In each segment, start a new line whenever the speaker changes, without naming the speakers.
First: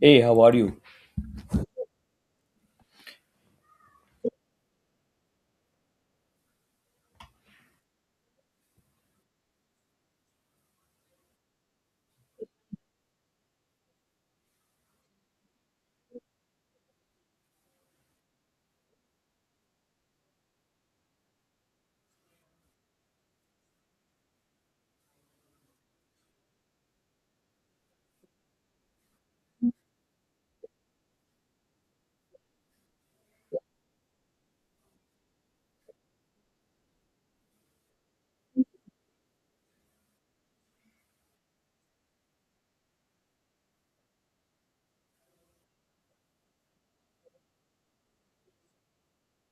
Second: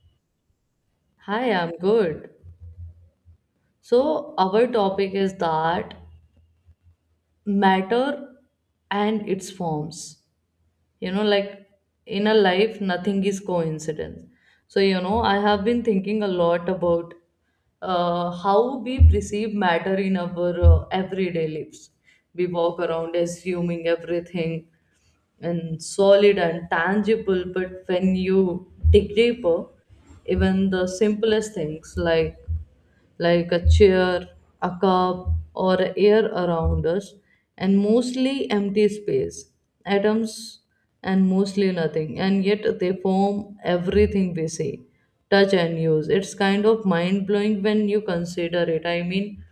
Hey, how are you?
Hi, I'm good. So, our topic is that matter and its forms. You know, like in a life, nothing is coincidence. So, you know, I have been thinking a lot about how we perceive matter in our everyday lives. We walk around assuming everything and solid and tangible, but when you dig deeper, even the simplest things like a chair, a cup, or air around us, and mostly empty space, atoms, and mostly nothing. And yet they form everything we see, touch, and use. It's kind of mind blowing when you consider it. I mean,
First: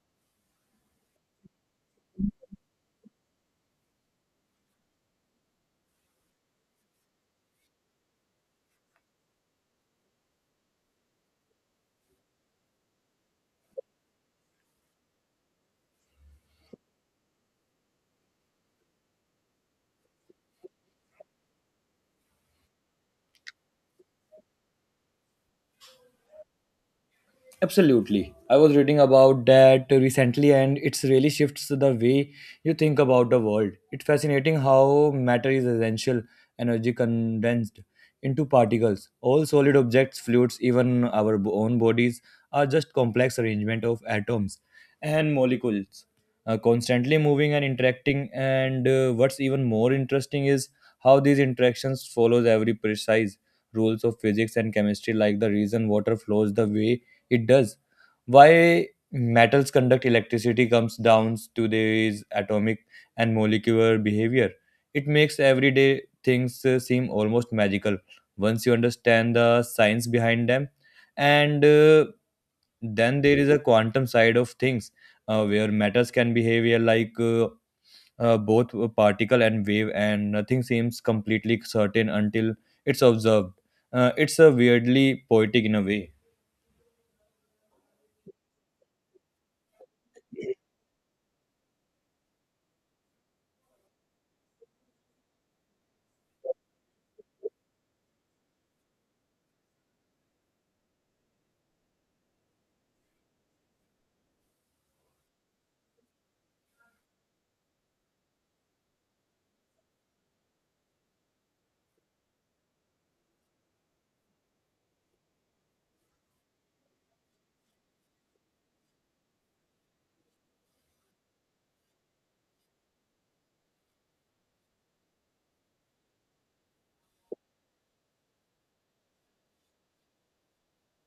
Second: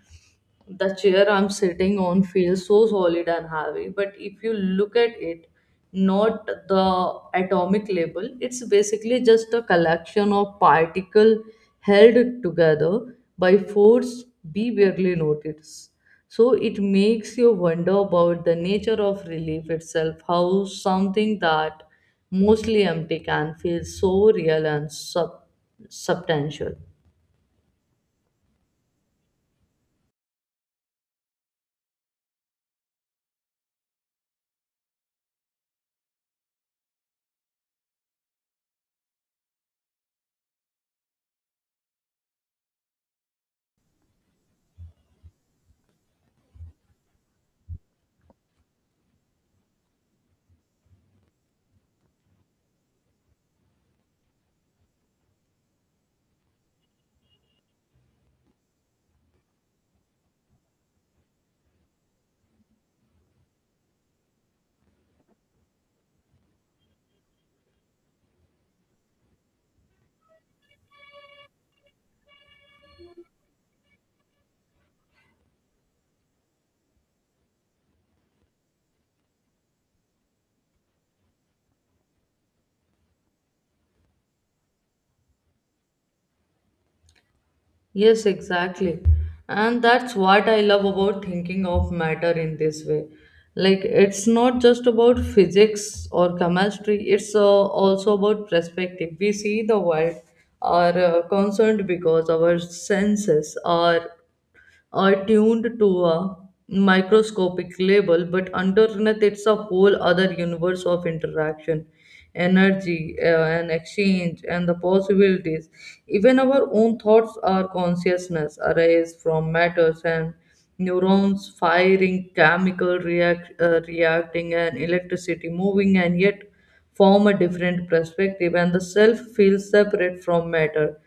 the chair I'm sitting on feels so solid and heavy, but if you look at it, not the atomic label, it's basically just a collection of particles held together by force we barely notice. So it makes you wonder about the nature of relief itself, how something that mostly empty can feel so real and substantial.
Absolutely. I was reading about that recently and it's really shifts the way you think about the world. It's fascinating how matter is essential energy condensed into particles. All solid objects, fluids, even our own bodies are just complex arrangement of atoms and molecules constantly moving and interacting, and what's even more interesting is how these interactions follows every precise rules of physics and chemistry, like the reason water flows the way it does. Why metals conduct electricity comes down to their atomic and molecular behavior. It makes everyday things seem almost magical once you understand the science behind them. And Then there is a quantum side of things, where matters can behave like both a particle and wave, and nothing seems completely certain until it's observed. It's a weirdly poetic in a way.
Yes, exactly. And that's what I love about thinking of matter in this way. Like, it's not just about physics or chemistry, it's also about perspective. We see the world are concerned because our senses are attuned to a microscopic level, but underneath it's a whole other universe of interaction, energy, and exchange, and the possibilities. Even our own thoughts are consciousness arise from matters and neurons firing, reacting, and electricity moving, and yet form a different perspective, and the self feels separate from matter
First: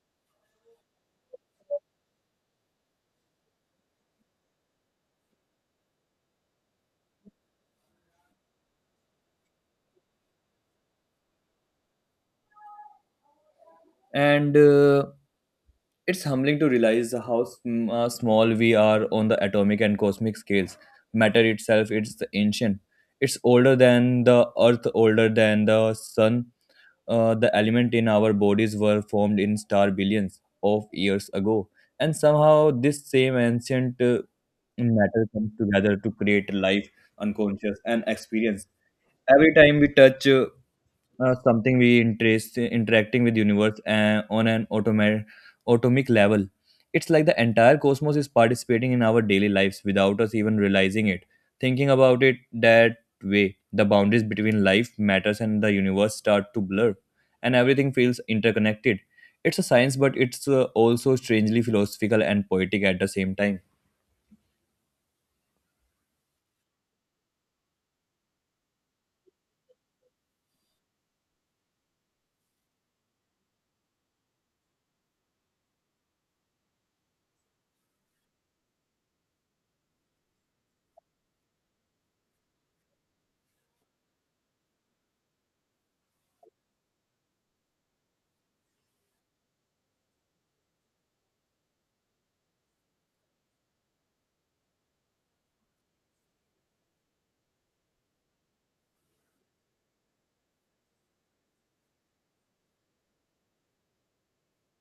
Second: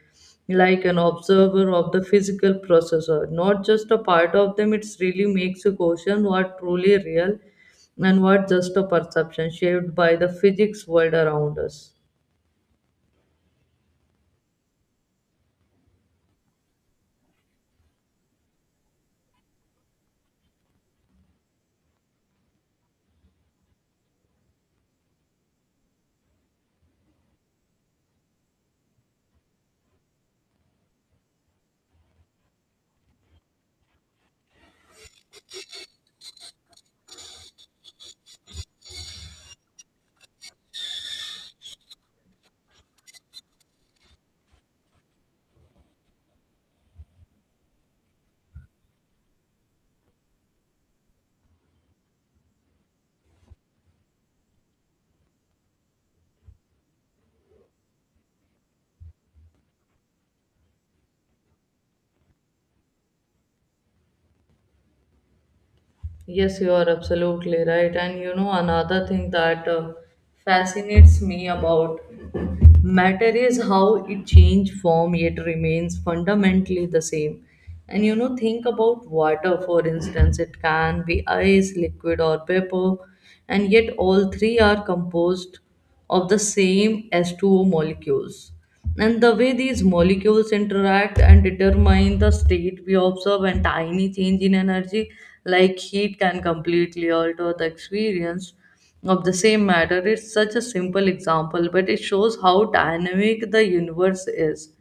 like an observer of the physical processor, not just a part of them. It really makes you question what truly real and what just a perception shaped by the physics world around us.
And It's humbling to realize how small we are on the atomic and cosmic scales. Matter itself, it's the ancient. It's older than the earth, older than the sun. The element in our bodies were formed in star billions of years ago. And somehow this same ancient matter comes together to create life, unconscious, and experience. Every time we touch something, we interest interacting with universe on an atomic level. It's like the entire cosmos is participating in our daily lives without us even realizing it. Thinking about it that way, the boundaries between life, matters and the universe start to blur, and everything feels interconnected. It's a science, but it's also strangely philosophical and poetic at the same time.
Yes, you are absolutely right. And you know, another thing that fascinates me about matter is how it changes form yet remains fundamentally the same. And you know, think about water, for instance, it can be ice, liquid, or paper and yet all three are composed of the same S 20 molecules. And the way these molecules interact and determine the state we observe, and tiny change in energy, like heat, can completely alter the experience of the same matter. It's such a simple example, but it shows how dynamic the universe is.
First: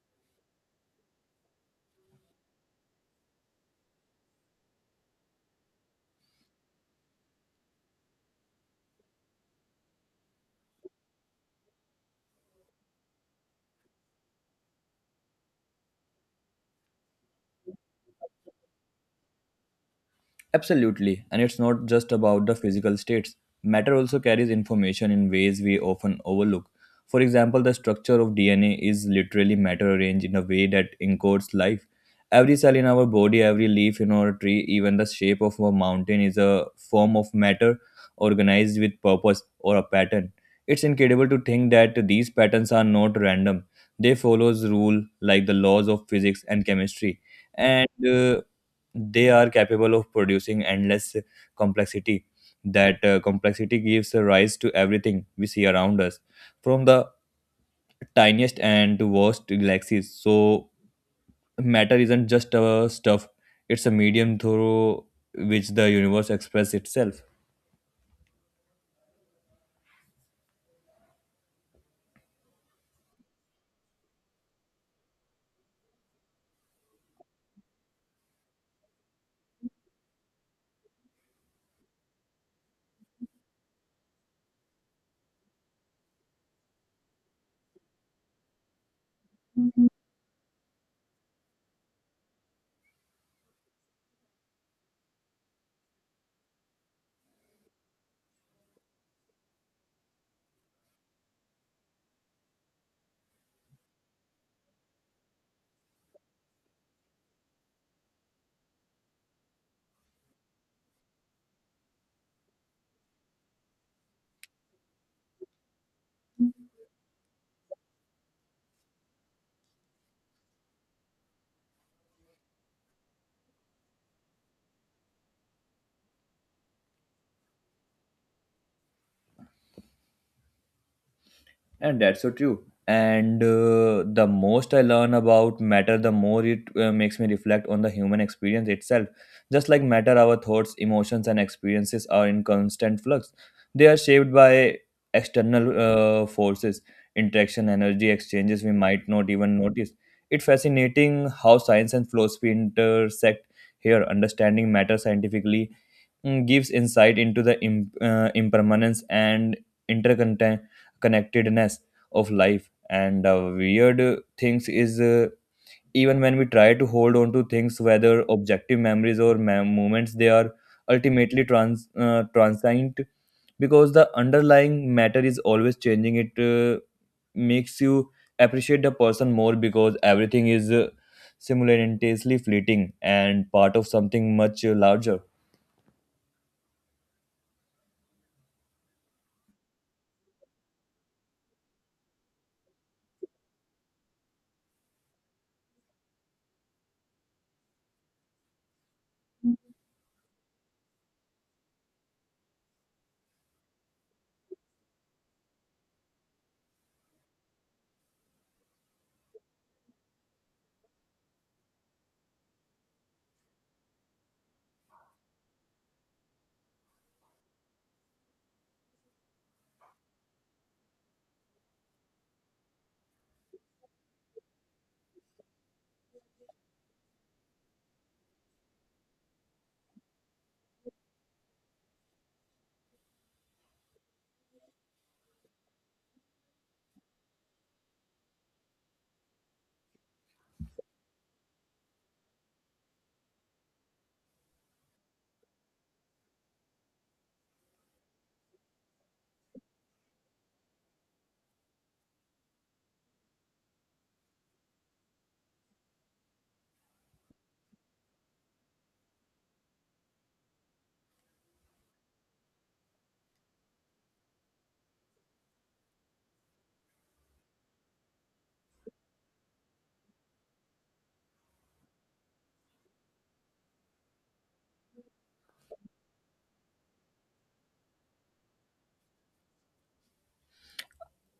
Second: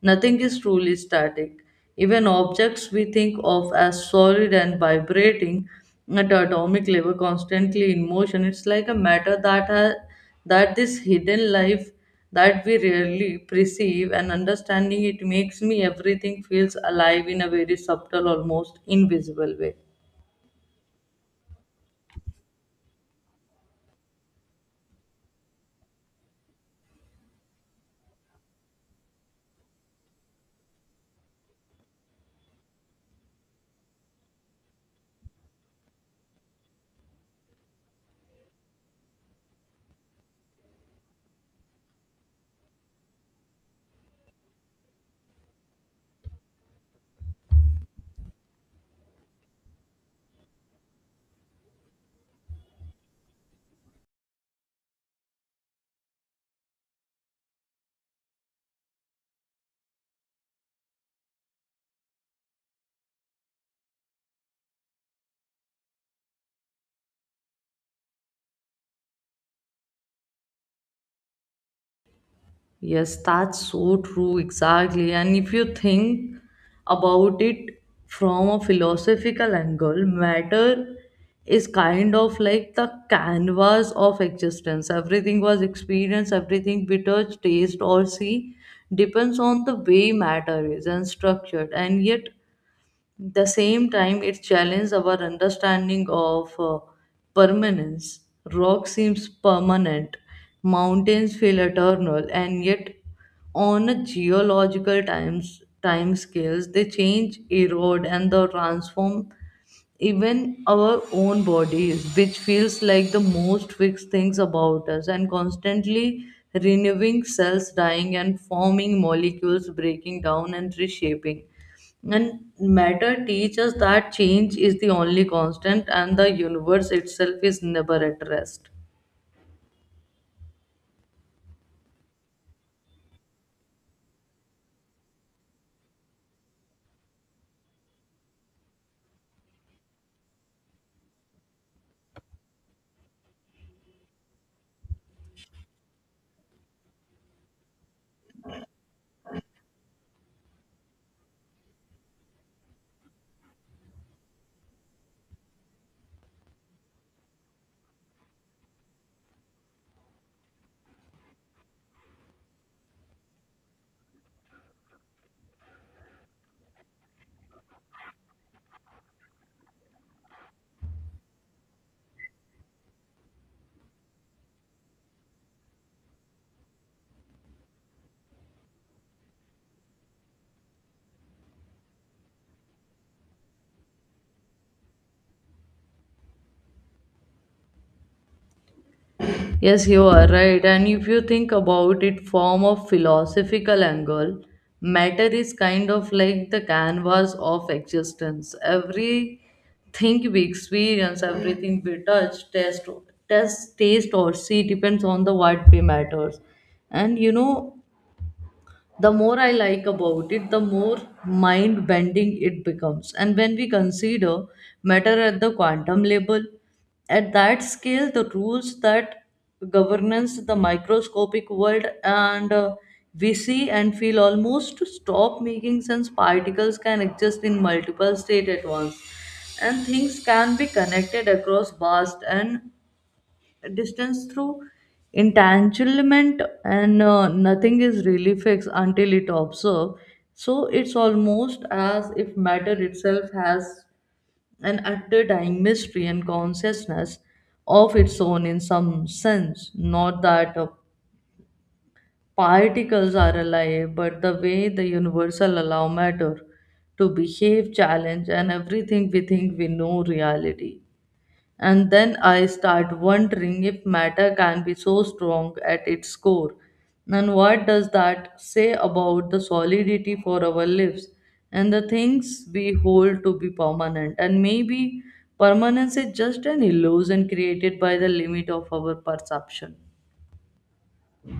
Nothing is truly static. Even objects we think of as solid and vibrating at atomic level, constantly in motion, it's like a matter that has that this hidden life that we rarely perceive and understanding it makes me everything feels alive in a very subtle, almost invisible way.
Absolutely, and it's not just about the physical states. Matter also carries information in ways we often overlook. For example, the structure of DNA is literally matter arranged in a way that encodes life. Every cell in our body, every leaf in our tree, even the shape of a mountain is a form of matter organized with purpose or a pattern. It's incredible to think that these patterns are not random. They follows rule like the laws of physics and chemistry, and they are capable of producing endless complexity. That complexity gives rise to everything we see around us, from the tiniest and worst galaxies. So matter isn't just a stuff, it's a medium through which the universe expresses itself.
Yes, that's so true, exactly. And if you think about it from a philosophical angle, matter is kind of like the canvas of existence. Everything was experienced, everything we touch, taste, or see depends on the way matter is and structured. And yet, the same time it challenges our understanding of permanence rock seems permanent mountains feel eternal and yet on a geological time scales they change erode and they transform even our own bodies, which feels like the most fixed things about us, and constantly renewing cells dying and forming molecules breaking down and reshaping. And matter teaches that change is the only constant and the universe itself is never at rest.
And that's so true. And The most I learn about matter, the more it makes me reflect on the human experience itself. Just like matter, our thoughts, emotions, and experiences are in constant flux. They are shaped by external forces, interaction, energy exchanges we might not even notice. It's fascinating how science and philosophy intersect here. Understanding matter scientifically gives insight into the impermanence and interconnectedness of life. And the weird things is, even when we try to hold on to things, whether objective memories or moments, they are ultimately transient because the underlying matter is always changing. It makes you appreciate the person more because everything is simultaneously fleeting and part of something much larger.
Yes, you are right. And if you think about it from a philosophical angle, matter is kind of like the canvas of existence. Everything we experience, everything we touch, taste or see depends on the what we matters. And you know, the more I like about it the more mind bending it becomes and when we consider matter at the quantum level at that scale the rules that governance the microscopic world and we see and feel almost stop making sense particles can exist in multiple states at once and things can be connected across vast and distance through entanglement and nothing is really fixed until it observed so it's almost as if matter itself has an underlying mystery and consciousness of its own in some sense not that particles are alive but the way the universal allow matter to behave challenge and everything we think we know reality and then I start wondering if matter can be so strong at its core. And what does that say about the solidity for our lives and the things we hold to be permanent? And maybe permanence is just an illusion created by the limit of our perception.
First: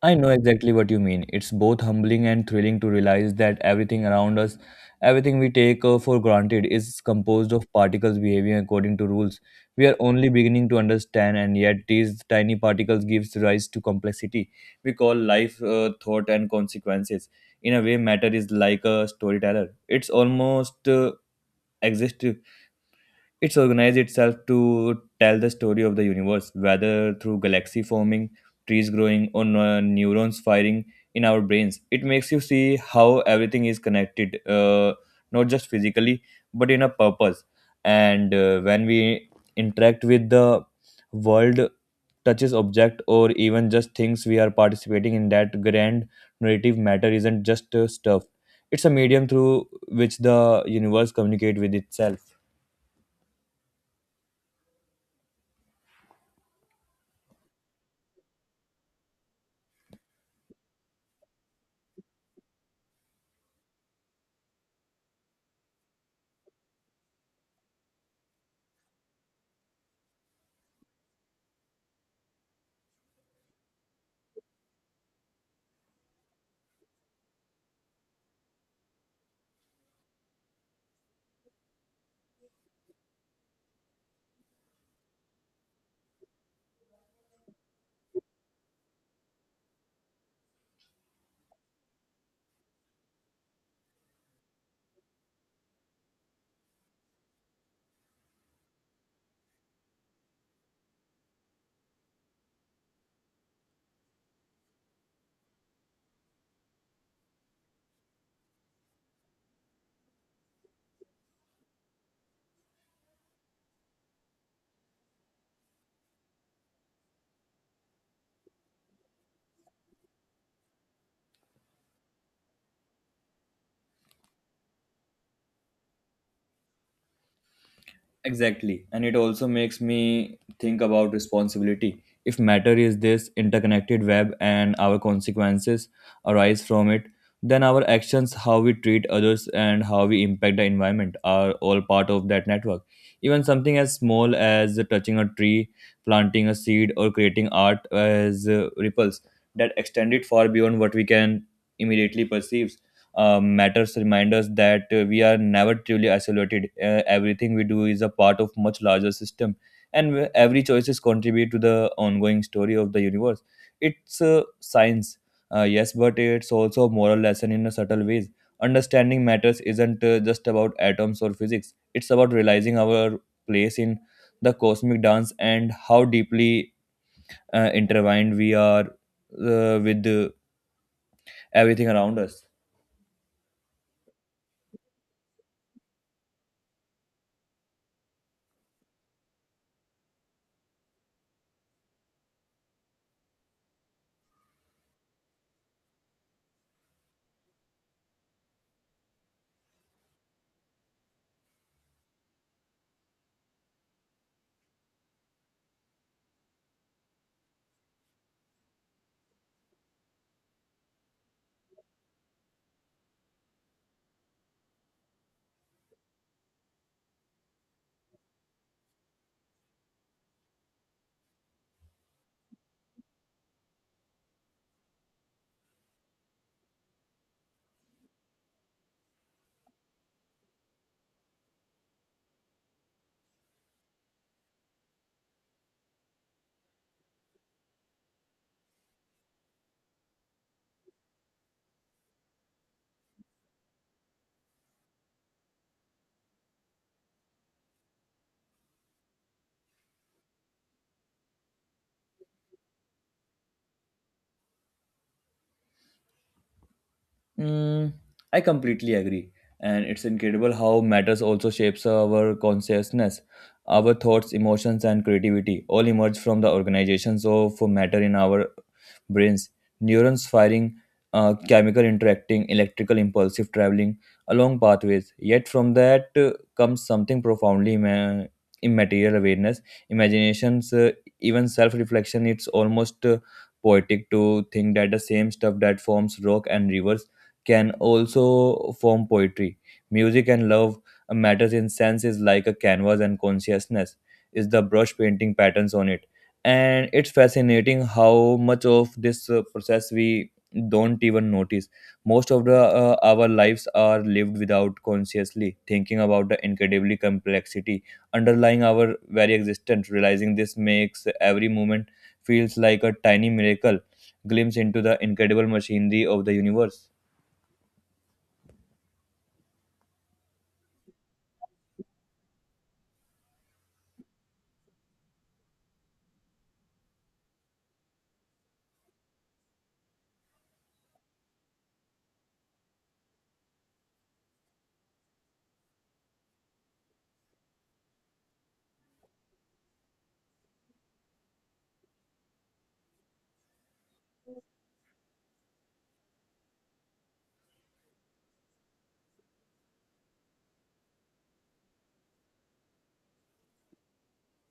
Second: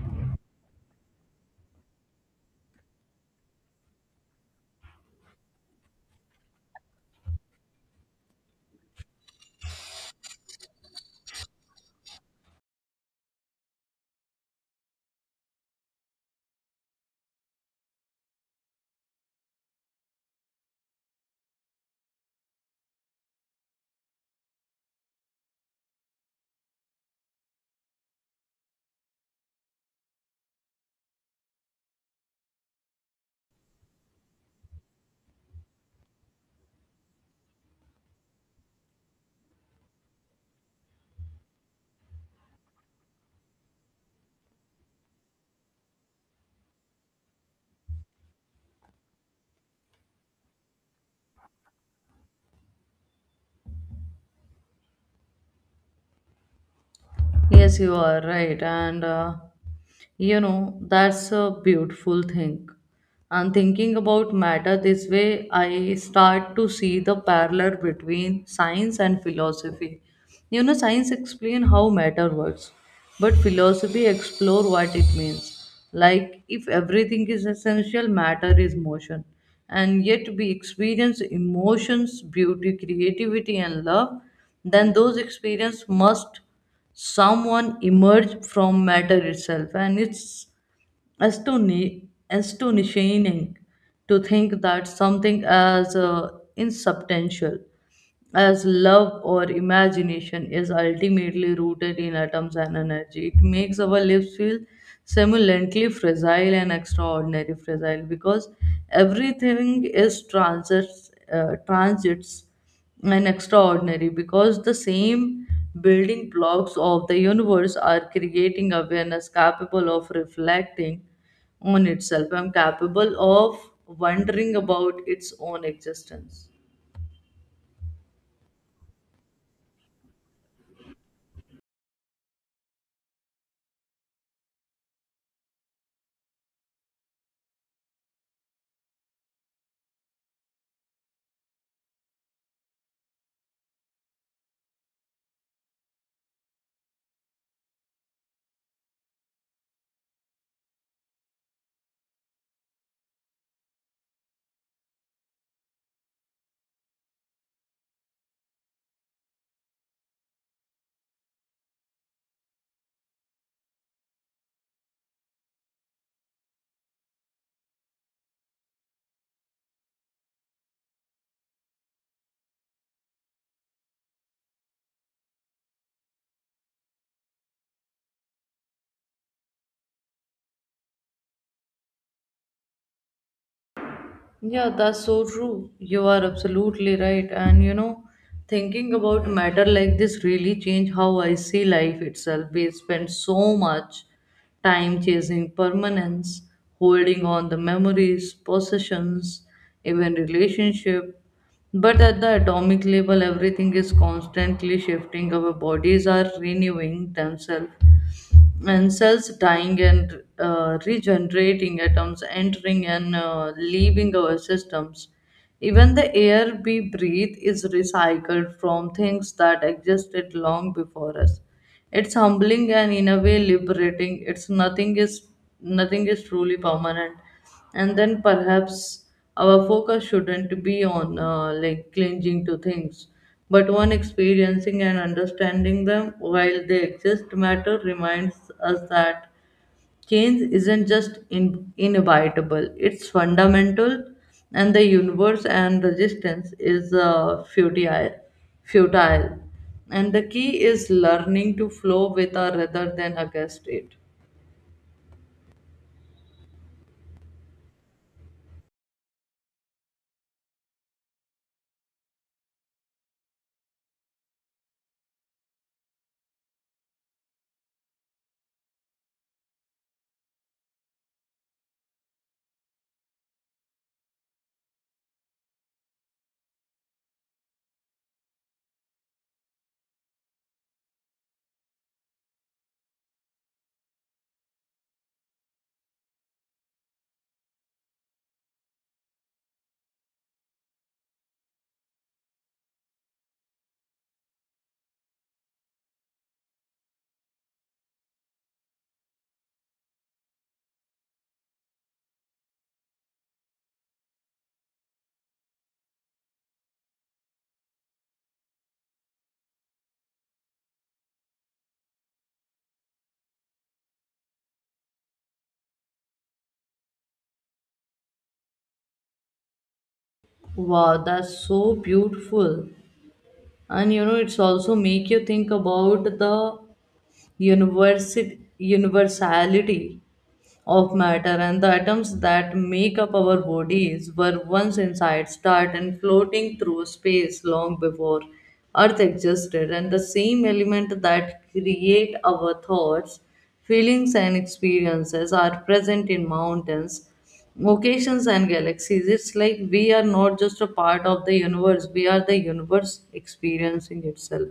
I know exactly what you mean. It's both humbling and thrilling to realize that everything around us, everything we take for granted, is composed of particles behaving according to rules. We are only beginning to understand, and yet these tiny particles gives rise to complexity we call life, thought, and consequences. In a way, matter is like a storyteller. It's almost exist It's organized itself to tell the story of the universe, whether through galaxy forming, trees growing, or neurons firing in our brains. It makes you see how everything is connected, not just physically, but in a purpose. And when we interact with the world, touches object, or even just things, we are participating in that grand narrative. Matter isn't just stuff; it's a medium through which the universe communicate with itself.
Yes, you are right. And you know, that's a beautiful thing. And thinking about matter this way, I start to see the parallel between science and philosophy. You know, science explain how matter works, but philosophy explore what it means. Like if everything is essential, matter is motion, and yet we experience emotions, beauty, creativity, and love. Then those experience must someone emerge from matter itself, and it's astonishing to think that something as insubstantial as love or imagination is ultimately rooted in atoms and energy. It makes our lives feel simultaneously fragile and extraordinary fragile because everything is transits and extraordinary because the same building blocks of the universe are creating awareness capable of reflecting on itself and capable of wondering about its own existence.
Exactly. And it also makes me think about responsibility. If matter is this interconnected web and our consequences arise from it, then our actions, how we treat others, and how we impact the environment are all part of that network. Even something as small as touching a tree, planting a seed, or creating art as ripples that extend it far beyond what we can immediately perceive. Matters remind us that we are never truly isolated. Everything we do is a part of much larger system, and every choices contribute to the ongoing story of the universe. It's science, yes, but it's also a moral lesson in a subtle ways. Understanding matters isn't just about atoms or physics. It's about realizing our place in the cosmic dance and how deeply intertwined we are with everything around us.
Yeah, that's so true. You are absolutely right. And you know, thinking about matter like this really changed how I see life itself. We spend so much time chasing permanence, holding on the memories, possessions, even relationship. But at the atomic level, everything is constantly shifting. Our bodies are renewing themselves when cells dying and regenerating atoms entering and leaving our systems even the air we breathe is recycled from things that existed long before us. It's humbling and in a way liberating. It's nothing is truly permanent. And then perhaps our focus shouldn't be on like clinging to things, but on experiencing and understanding them while they exist. Matter reminds us that Change isn't just inevitable, it's fundamental, and the universe and resistance is futile. And the key is learning to flow with her rather than against it.
Mm, I completely agree. And it's incredible how matters also shapes our consciousness. Our thoughts, emotions, and creativity all emerge from the organizations of matter in our brains. Neurons firing, chemical interacting, electrical impulsive traveling along pathways. Yet from that comes something profoundly immaterial awareness, imaginations, even self-reflection. It's almost poetic to think that the same stuff that forms rock and rivers can also form poetry. Music and love matters in sense is like a canvas, and consciousness is the brush painting patterns on it. And it's fascinating how much of this process we don't even notice. Most of the our lives are lived without consciously thinking about the incredibly complexity underlying our very existence. Realizing this makes every moment feels like a tiny miracle glimpse into the incredible machinery of the universe.
Wow, that's so beautiful. And you know, it's also make you think about the universality of matter and the atoms that make up our bodies were once inside, start and floating through space long before Earth existed, and the same element that create our thoughts, feelings, and experiences are present in mountains, oceans, and galaxies. It's like we are not just a part of the universe; we are the universe experiencing itself.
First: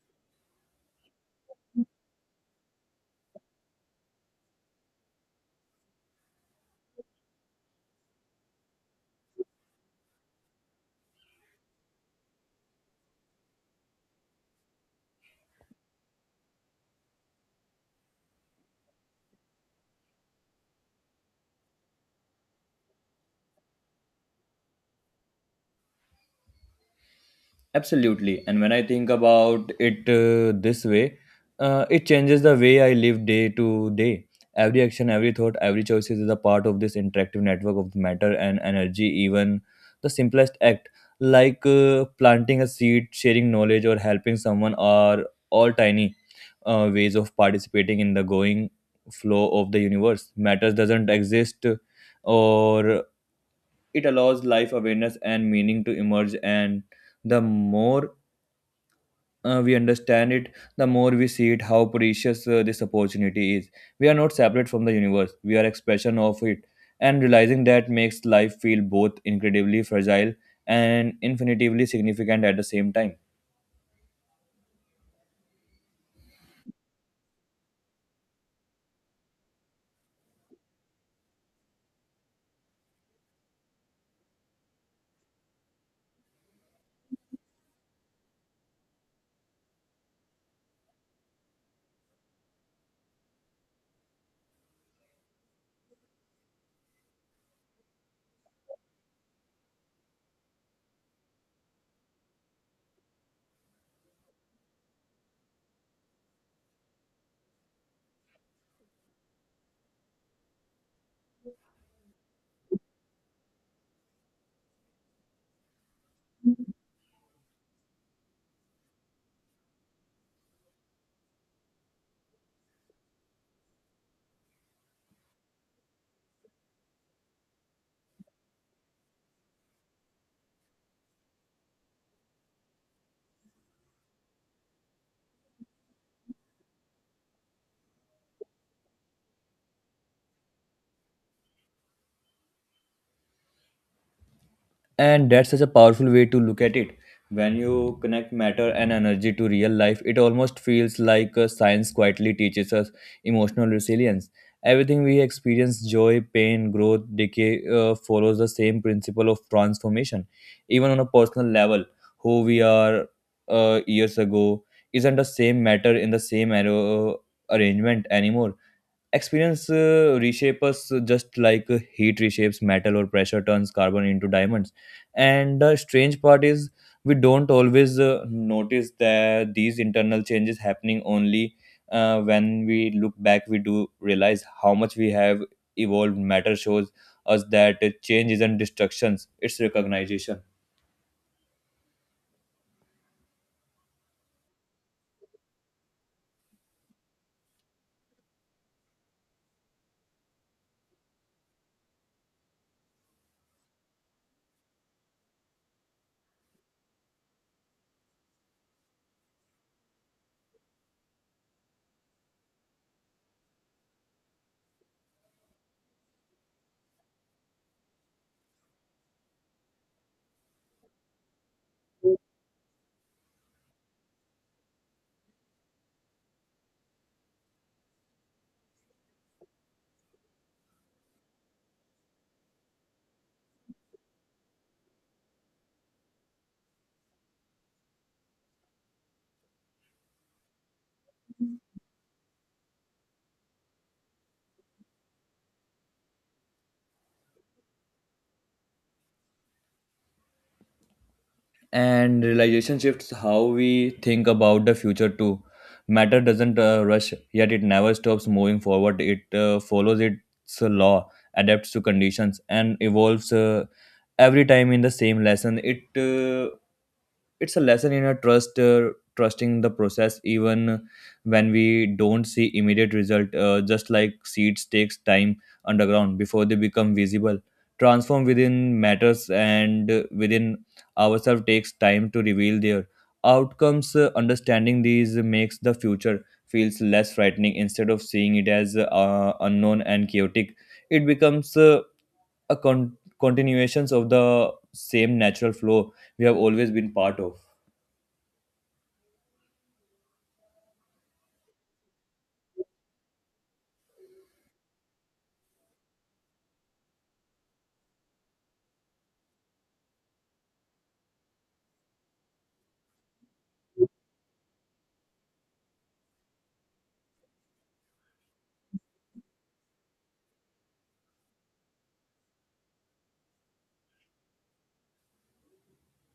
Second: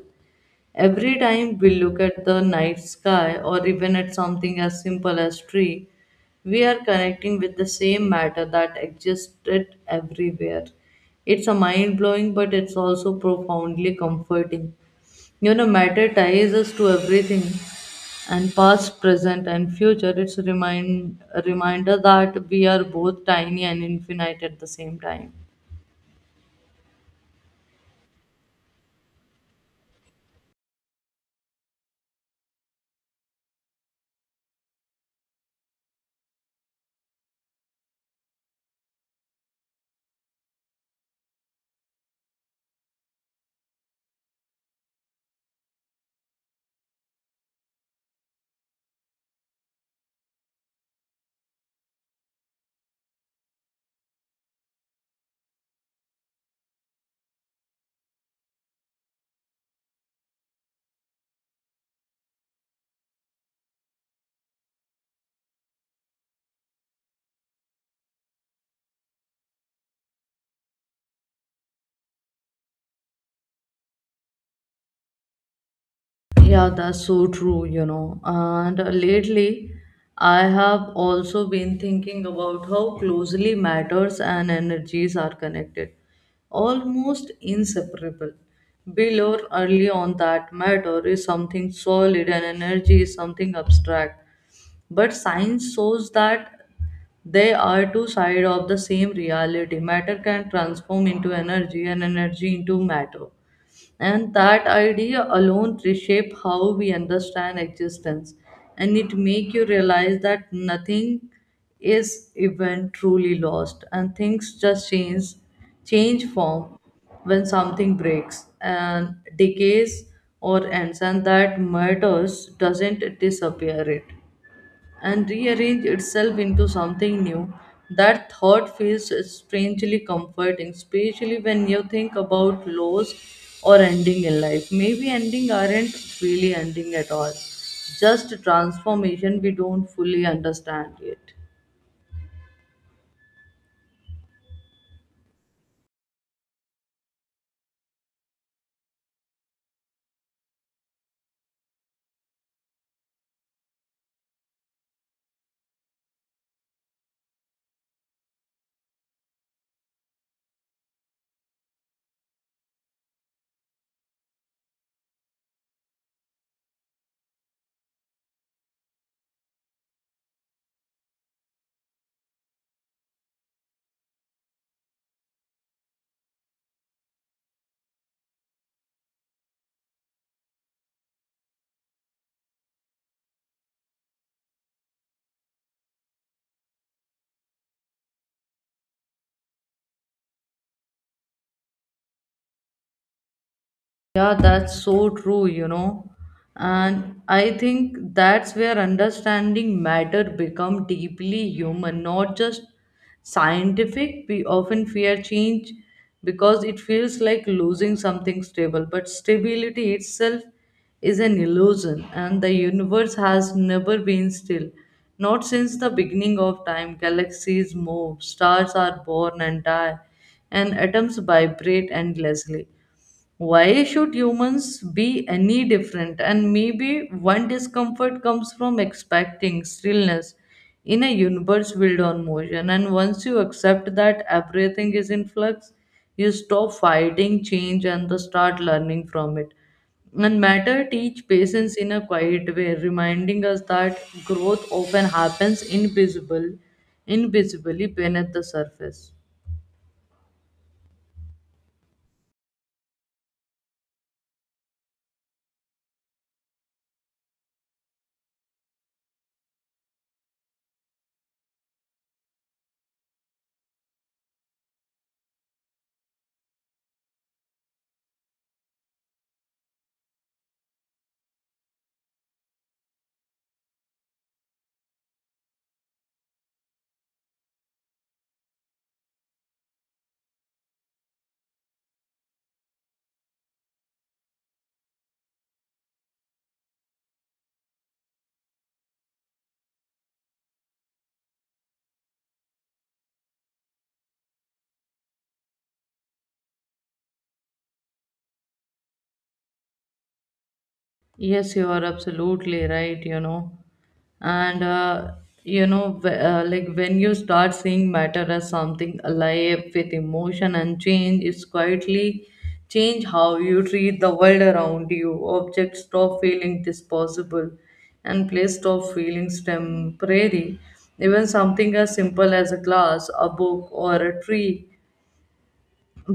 Every time we look at the night sky or even at something as simple as tree, we are connecting with the same matter that existed everywhere. It's a mind blowing but it's also profoundly comforting. You know, matter ties us to everything and past, present and future. It's a remind a reminder that we are both tiny and infinite at the same time.
Absolutely. And when I think about it this way, it changes the way I live day to day. Every action, every thought, every choice is a part of this interactive network of matter and energy. Even the simplest act, like planting a seed, sharing knowledge, or helping someone, are all tiny ways of participating in the going flow of the universe. Matters doesn't exist, or it allows life awareness and meaning to emerge. And the more we understand it, the more we see it, how precious this opportunity is. We are not separate from the universe, we are expression of it. And realizing that makes life feel both incredibly fragile and infinitively significant at the same time.
Yeah, that's so true, you know. And lately, I have also been thinking about how closely matters and energies are connected, almost inseparable. Below early on that matter is something solid and energy is something abstract. But science shows that they are two sides of the same reality. Matter can transform into energy and energy into matter. And that idea alone reshape how we understand existence. And it make you realize that nothing is even truly lost and things just change form when something breaks and decays or ends and that matters doesn't disappear it and rearrange itself into something new. That thought feels strangely comforting, especially when you think about loss or ending in life. Maybe ending aren't really ending at all, just transformation we don't fully understand yet.
And that's such a powerful way to look at it. When you connect matter and energy to real life, it almost feels like science quietly teaches us emotional resilience. Everything we experience, joy, pain, growth, decay, follows the same principle of transformation. Even on a personal level, who we are years ago isn't the same matter in the same arrow arrangement anymore. Experience reshape us, just like heat reshapes metal or pressure turns carbon into diamonds. And the strange part is, we don't always notice that these internal changes happening. Only when we look back we do realize how much we have evolved. Matter shows us that change isn't destructions, it's recognition.
Yeah, that's so true, you know. And I think that's where understanding matter become deeply human, not just scientific. We often fear change because it feels like losing something stable, but stability itself is an illusion, and the universe has never been still. Not since the beginning of time, galaxies move, stars are born and die, and atoms vibrate endlessly. Why should humans be any different? And maybe one discomfort comes from expecting stillness in a universe built on motion. And once you accept that everything is in flux, you stop fighting change and the start learning from it. And matter teach patience in a quiet way, reminding us that growth often happens invisibly beneath the surface.
And realization shifts how we think about the future too. Matter doesn't rush, yet it never stops moving forward. It follows its law, adapts to conditions, and evolves. Every time in the same lesson, it's a lesson in a trust, trusting the process even when we don't see immediate result. Just like seeds takes time underground before they become visible, transform within matters and within ourselves takes time to reveal their outcomes. Understanding these makes the future feels less frightening. Instead of seeing it as unknown and chaotic, it becomes a continuations of the same natural flow we have always been part of.
Yes, you are absolutely right, you know. And, you know, like when you start seeing matter as something alive with emotion and change, it's quietly change how you treat the world around you. Objects stop feeling disposable and place stop feeling temporary. Even something as simple as a glass, a book, or a tree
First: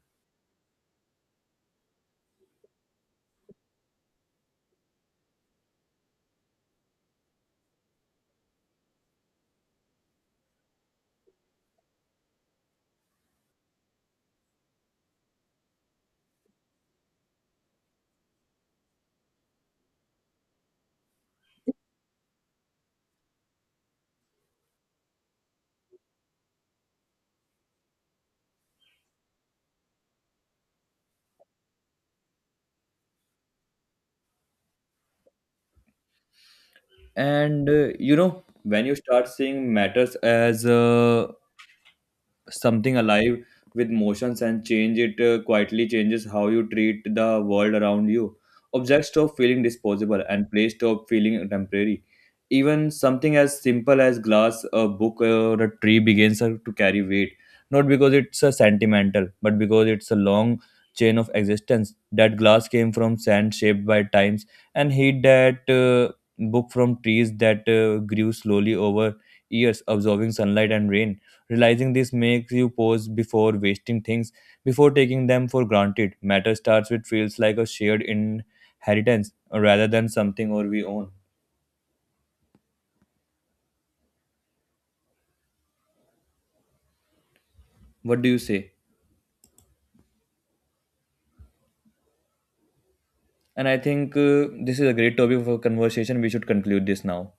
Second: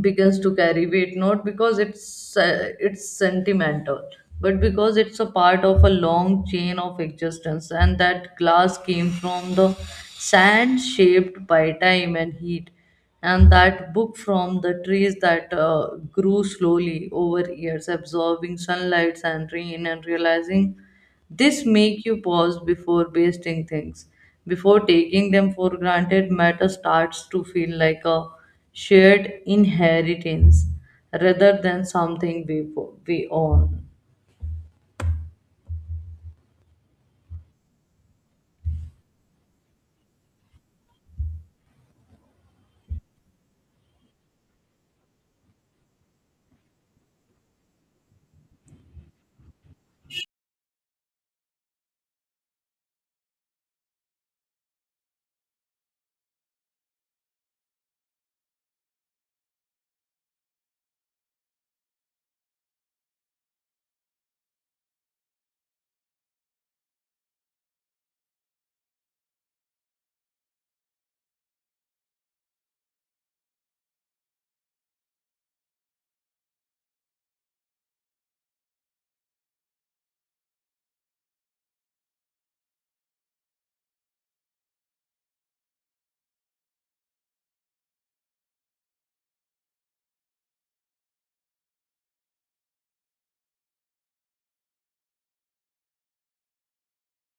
begins to carry weight not because it's sentimental but because it's a part of a long chain of existence and that glass came from the sand shaped by time and heat and that book from the trees that grew slowly over years absorbing sunlight and rain and realizing this make you pause before wasting things, before taking them for granted. Matter starts to feel like a shared inheritance rather than something we own.
And you know, when you start seeing matters as something alive with motions and change, it quietly changes how you treat the world around you. Objects stop feeling disposable and place stop feeling temporary. Even something as simple as glass, a book, or a tree begins to carry weight, not because it's a sentimental, but because it's a long chain of existence. That glass came from sand shaped by times, and heat. That book from trees that grew slowly over years, absorbing sunlight and rain. Realizing this makes you pause before wasting things, before taking them for granted. Matter starts with feels like a shared inheritance rather than something or we own. What do you say? And I think this is a great topic for conversation. We should conclude this now.